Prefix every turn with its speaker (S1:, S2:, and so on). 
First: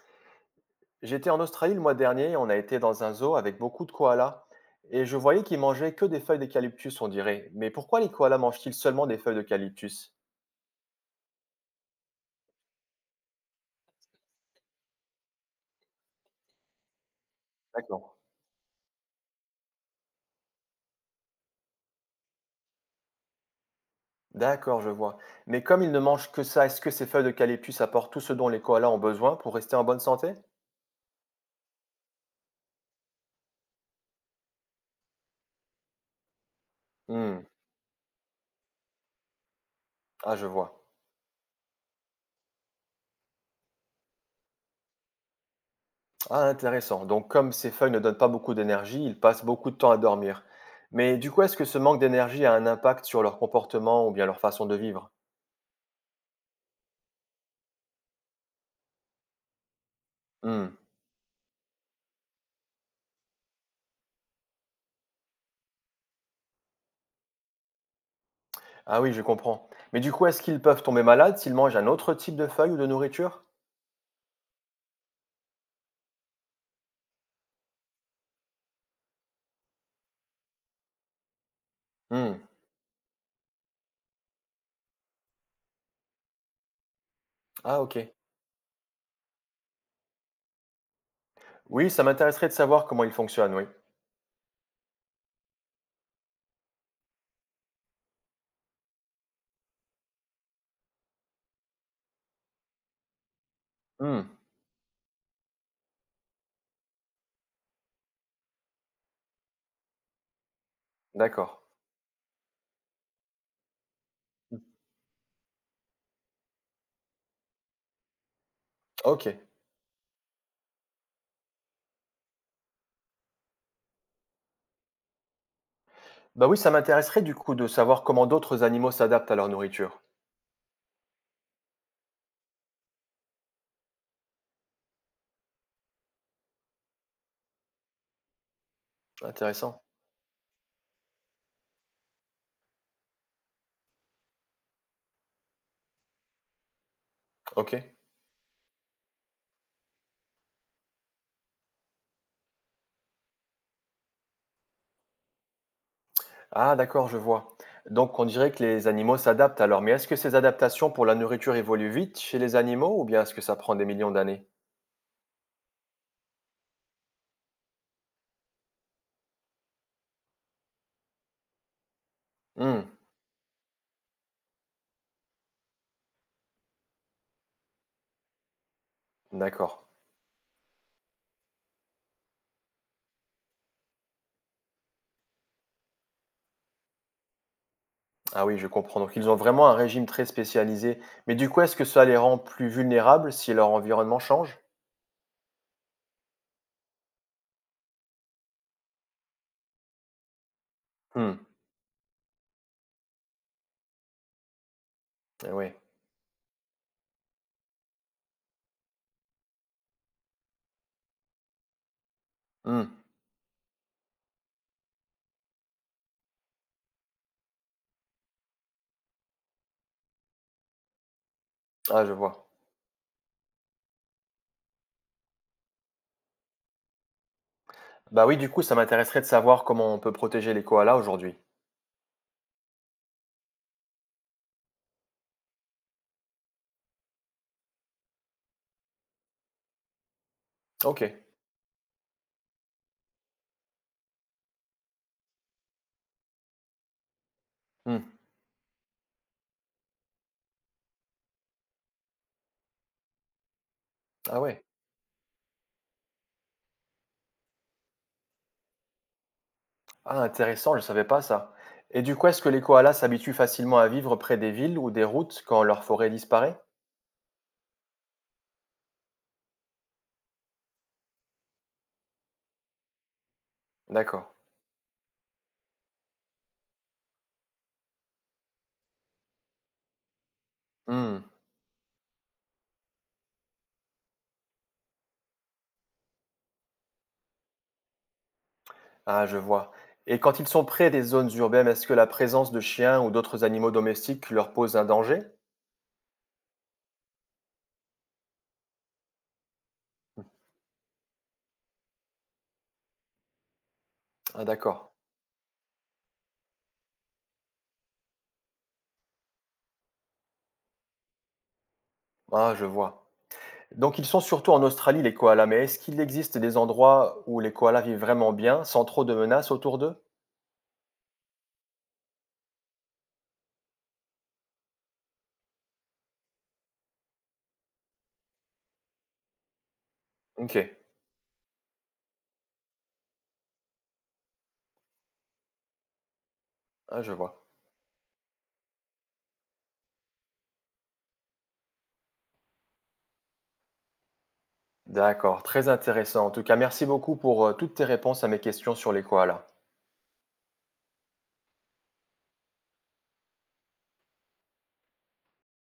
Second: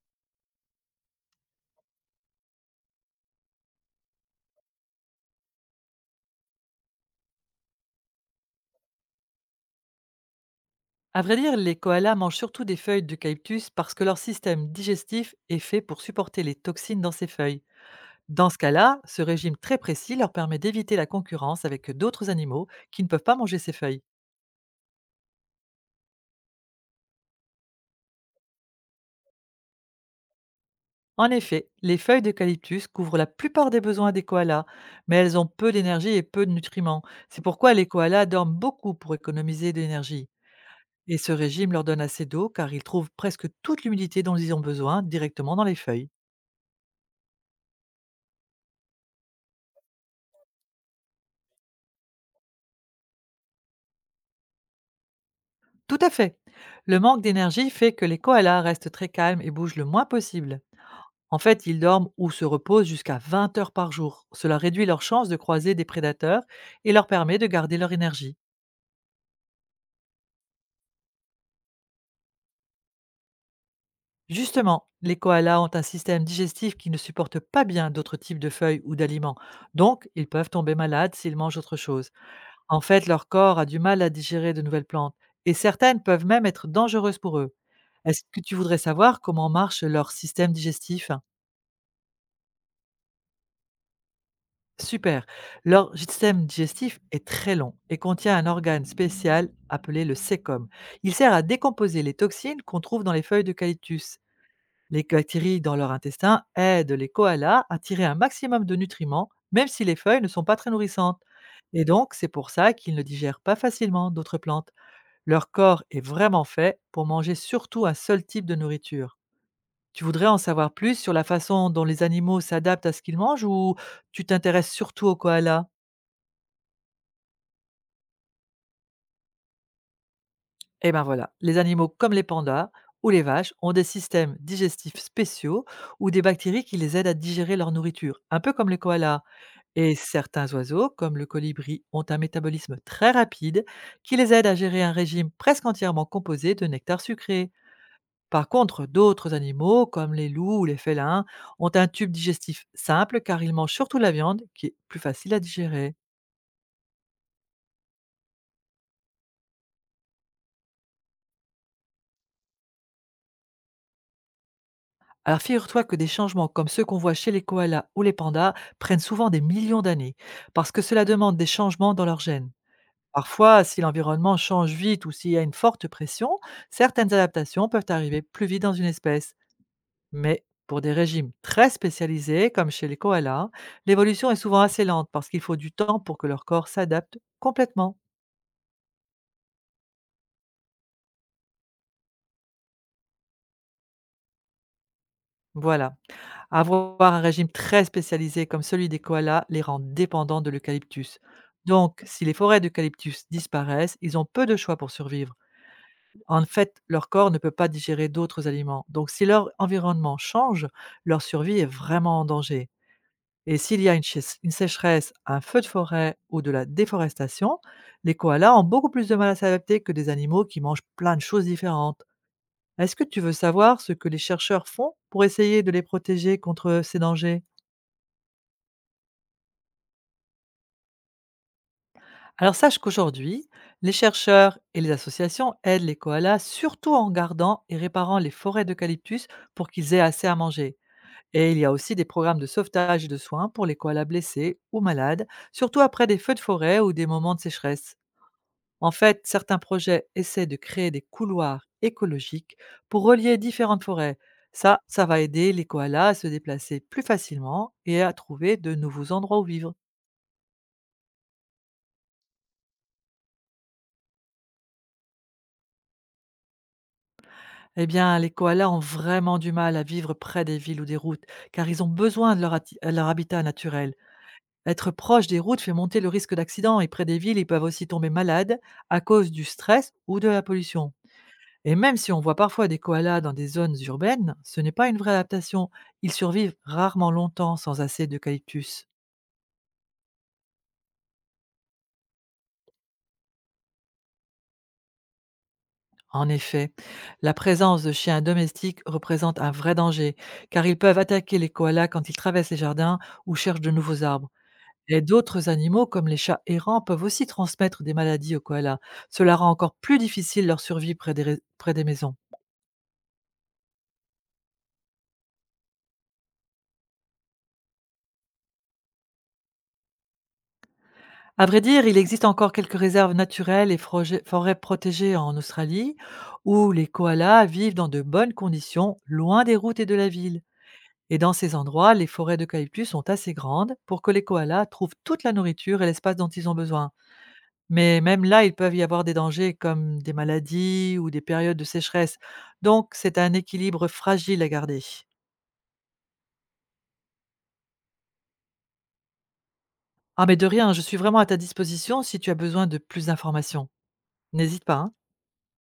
S1: J'étais en Australie le mois dernier, on a été dans un zoo avec beaucoup de koalas, et je voyais qu'ils mangeaient que des feuilles d'eucalyptus, on dirait. Mais pourquoi les koalas mangent-ils seulement des feuilles d'eucalyptus?
S2: À vrai dire, les koalas mangent surtout des feuilles d'eucalyptus parce que leur système digestif est fait pour supporter les toxines dans ces feuilles.
S1: D'accord.
S2: Dans ce cas-là, ce régime très précis leur permet d'éviter la concurrence avec d'autres animaux qui ne peuvent pas manger ces feuilles.
S1: D'accord, je vois. Mais comme ils ne mangent que ça, est-ce que ces feuilles d'eucalyptus apportent tout ce dont les koalas ont besoin pour rester en bonne santé?
S2: En effet, les feuilles d'eucalyptus couvrent la plupart des besoins des koalas, mais elles ont peu d'énergie et peu de nutriments. C'est
S1: Hmm.
S2: pourquoi les koalas dorment beaucoup pour économiser de l'énergie.
S1: Ah, je vois.
S2: Et ce régime leur donne assez d'eau car ils trouvent presque toute l'humidité dont ils ont besoin directement dans les feuilles.
S1: Ah, intéressant. Donc, comme ces feuilles ne donnent pas beaucoup d'énergie, ils passent beaucoup de temps à dormir. Mais du coup, est-ce que ce manque d'énergie a un impact sur leur comportement ou bien leur façon de vivre?
S2: Tout à fait. Le manque d'énergie fait que les koalas restent très calmes et bougent le moins possible.
S1: Hmm.
S2: En fait, ils dorment ou se reposent jusqu'à 20 heures par jour. Cela réduit leurs chances de croiser des prédateurs et leur permet de garder leur énergie.
S1: Ah oui, je comprends. Mais du coup, est-ce qu'ils peuvent tomber malades s'ils mangent un autre type de feuilles ou de nourriture?
S2: Justement, les koalas ont un système digestif qui ne supporte pas bien d'autres types de feuilles ou d'aliments, donc ils peuvent tomber malades s'ils mangent autre chose.
S1: Hmm.
S2: En fait, leur corps a du mal à digérer de nouvelles plantes, et certaines peuvent même être dangereuses pour eux.
S1: Ah ok.
S2: Est-ce que tu voudrais savoir comment marche leur système digestif?
S1: Oui, ça m'intéresserait de savoir comment ils fonctionnent, oui.
S2: Super. Leur système digestif est très long et contient un organe spécial appelé le sécom. Il sert à décomposer les toxines qu'on trouve dans les feuilles d'eucalyptus.
S1: Hmm.
S2: Les bactéries dans leur intestin aident les koalas à tirer un maximum de nutriments, même si les feuilles ne sont pas très nourrissantes.
S1: D'accord.
S2: Et donc, c'est pour ça qu'ils ne digèrent pas facilement d'autres plantes. Leur corps est vraiment fait pour manger surtout un seul type de nourriture.
S1: Ok.
S2: Tu voudrais en savoir plus sur la façon dont les animaux s'adaptent à ce qu'ils mangent, ou tu t'intéresses surtout aux koalas?
S1: Bah oui, ça m'intéresserait du coup de savoir comment d'autres animaux s'adaptent à leur nourriture.
S2: Et ben voilà, les animaux comme les pandas ou les vaches ont des systèmes digestifs spéciaux ou des bactéries qui les aident à digérer leur nourriture, un peu comme les koalas.
S1: Intéressant.
S2: Et certains oiseaux, comme le colibri, ont un métabolisme très rapide qui les aide à gérer un régime presque entièrement composé de nectar sucré.
S1: Ok.
S2: Par contre, d'autres animaux, comme les loups ou les félins, ont un tube digestif simple car ils mangent surtout la viande qui est plus facile à digérer.
S1: Ah d'accord, je vois. Donc on dirait que les animaux s'adaptent alors, mais est-ce que ces adaptations pour la nourriture évoluent vite chez les animaux ou bien est-ce que ça prend des millions d'années?
S2: Alors figure-toi que des changements comme ceux qu'on voit chez les koalas ou les pandas prennent souvent des millions d'années, parce que cela demande des changements dans leurs gènes.
S1: Hmm.
S2: Parfois, si l'environnement change vite ou s'il y a une forte pression, certaines adaptations peuvent arriver plus vite dans une espèce.
S1: D'accord.
S2: Mais pour des régimes très spécialisés, comme chez les koalas, l'évolution est souvent assez lente parce qu'il faut du temps pour que leur corps s'adapte complètement.
S1: Ah oui, je comprends. Donc ils ont vraiment un régime très spécialisé. Mais du coup, est-ce que ça les rend plus vulnérables si leur environnement change?
S2: Voilà. Avoir un régime très spécialisé comme celui des koalas les rend dépendants de l'eucalyptus.
S1: Hmm,
S2: Donc, si les forêts d'eucalyptus disparaissent, ils ont peu de choix pour survivre.
S1: eh oui.
S2: En fait, leur corps ne peut pas digérer d'autres aliments. Donc, si leur environnement change, leur survie est vraiment en danger.
S1: Hmm.
S2: Et s'il y a une sécheresse, un feu de forêt ou de la déforestation, les koalas ont beaucoup plus de mal à s'adapter que des animaux qui mangent plein de choses différentes.
S1: Ah, je vois.
S2: Est-ce que tu veux savoir ce que les chercheurs font pour essayer de les protéger contre ces dangers?
S1: Bah oui, du coup, ça m'intéresserait de savoir comment on peut protéger les koalas aujourd'hui.
S2: Alors sache qu'aujourd'hui, les chercheurs et les associations aident les koalas surtout en gardant et réparant les forêts d'eucalyptus pour qu'ils aient assez à manger.
S1: Ok.
S2: Et il y a aussi des programmes de sauvetage et de soins pour les koalas blessés ou malades, surtout après des feux de forêt ou des moments de sécheresse.
S1: Hmm.
S2: En fait, certains projets essaient de créer des couloirs écologiques pour relier différentes forêts.
S1: Ah ouais.
S2: Ça va aider les koalas à se déplacer plus facilement et à trouver de nouveaux endroits où vivre.
S1: Ah, intéressant, je ne savais pas ça. Et du coup, est-ce que les koalas s'habituent facilement à vivre près des villes ou des routes quand leur forêt disparaît?
S2: Eh bien, les koalas ont vraiment du mal à vivre près des villes ou des routes, car ils ont besoin de leur habitat naturel.
S1: D'accord.
S2: Être proche des routes fait monter le risque d'accident, et près des villes, ils peuvent aussi tomber malades à cause du stress ou de la pollution.
S1: Hmm.
S2: Et même si on voit parfois des koalas dans des zones urbaines, ce n'est pas une vraie adaptation. Ils survivent rarement longtemps sans assez d'eucalyptus.
S1: Ah, je vois. Et quand ils sont près des zones urbaines, est-ce que la présence de chiens ou d'autres animaux domestiques leur pose un danger?
S2: En effet, la présence de chiens domestiques représente un vrai danger, car ils peuvent attaquer les koalas quand ils traversent les jardins ou cherchent de nouveaux arbres.
S1: Ah, d'accord.
S2: Et d'autres animaux, comme les chats errants, peuvent aussi transmettre des maladies aux koalas. Cela rend encore plus difficile leur survie près des maisons.
S1: Ah, je vois. Donc ils sont surtout en Australie, les koalas, mais est-ce qu'il existe des endroits où les koalas vivent vraiment bien, sans trop de menaces autour d'eux?
S2: À vrai dire, il existe encore quelques réserves naturelles et forêts protégées en Australie, où les koalas vivent dans de bonnes conditions, loin des routes et de la ville.
S1: Ok,
S2: Et dans ces endroits, les forêts d'eucalyptus sont assez grandes pour que les koalas trouvent toute la nourriture et l'espace dont ils ont besoin.
S1: ah, je vois.
S2: Mais même là, il peuvent y avoir des dangers comme des maladies ou des périodes de sécheresse. Donc, c'est un équilibre fragile à garder.
S1: D'accord, très intéressant. En tout cas, merci beaucoup pour toutes tes réponses à mes questions sur les koalas.
S2: Ah, mais de rien, je suis vraiment à ta disposition si tu as besoin de plus d'informations. N'hésite pas, hein.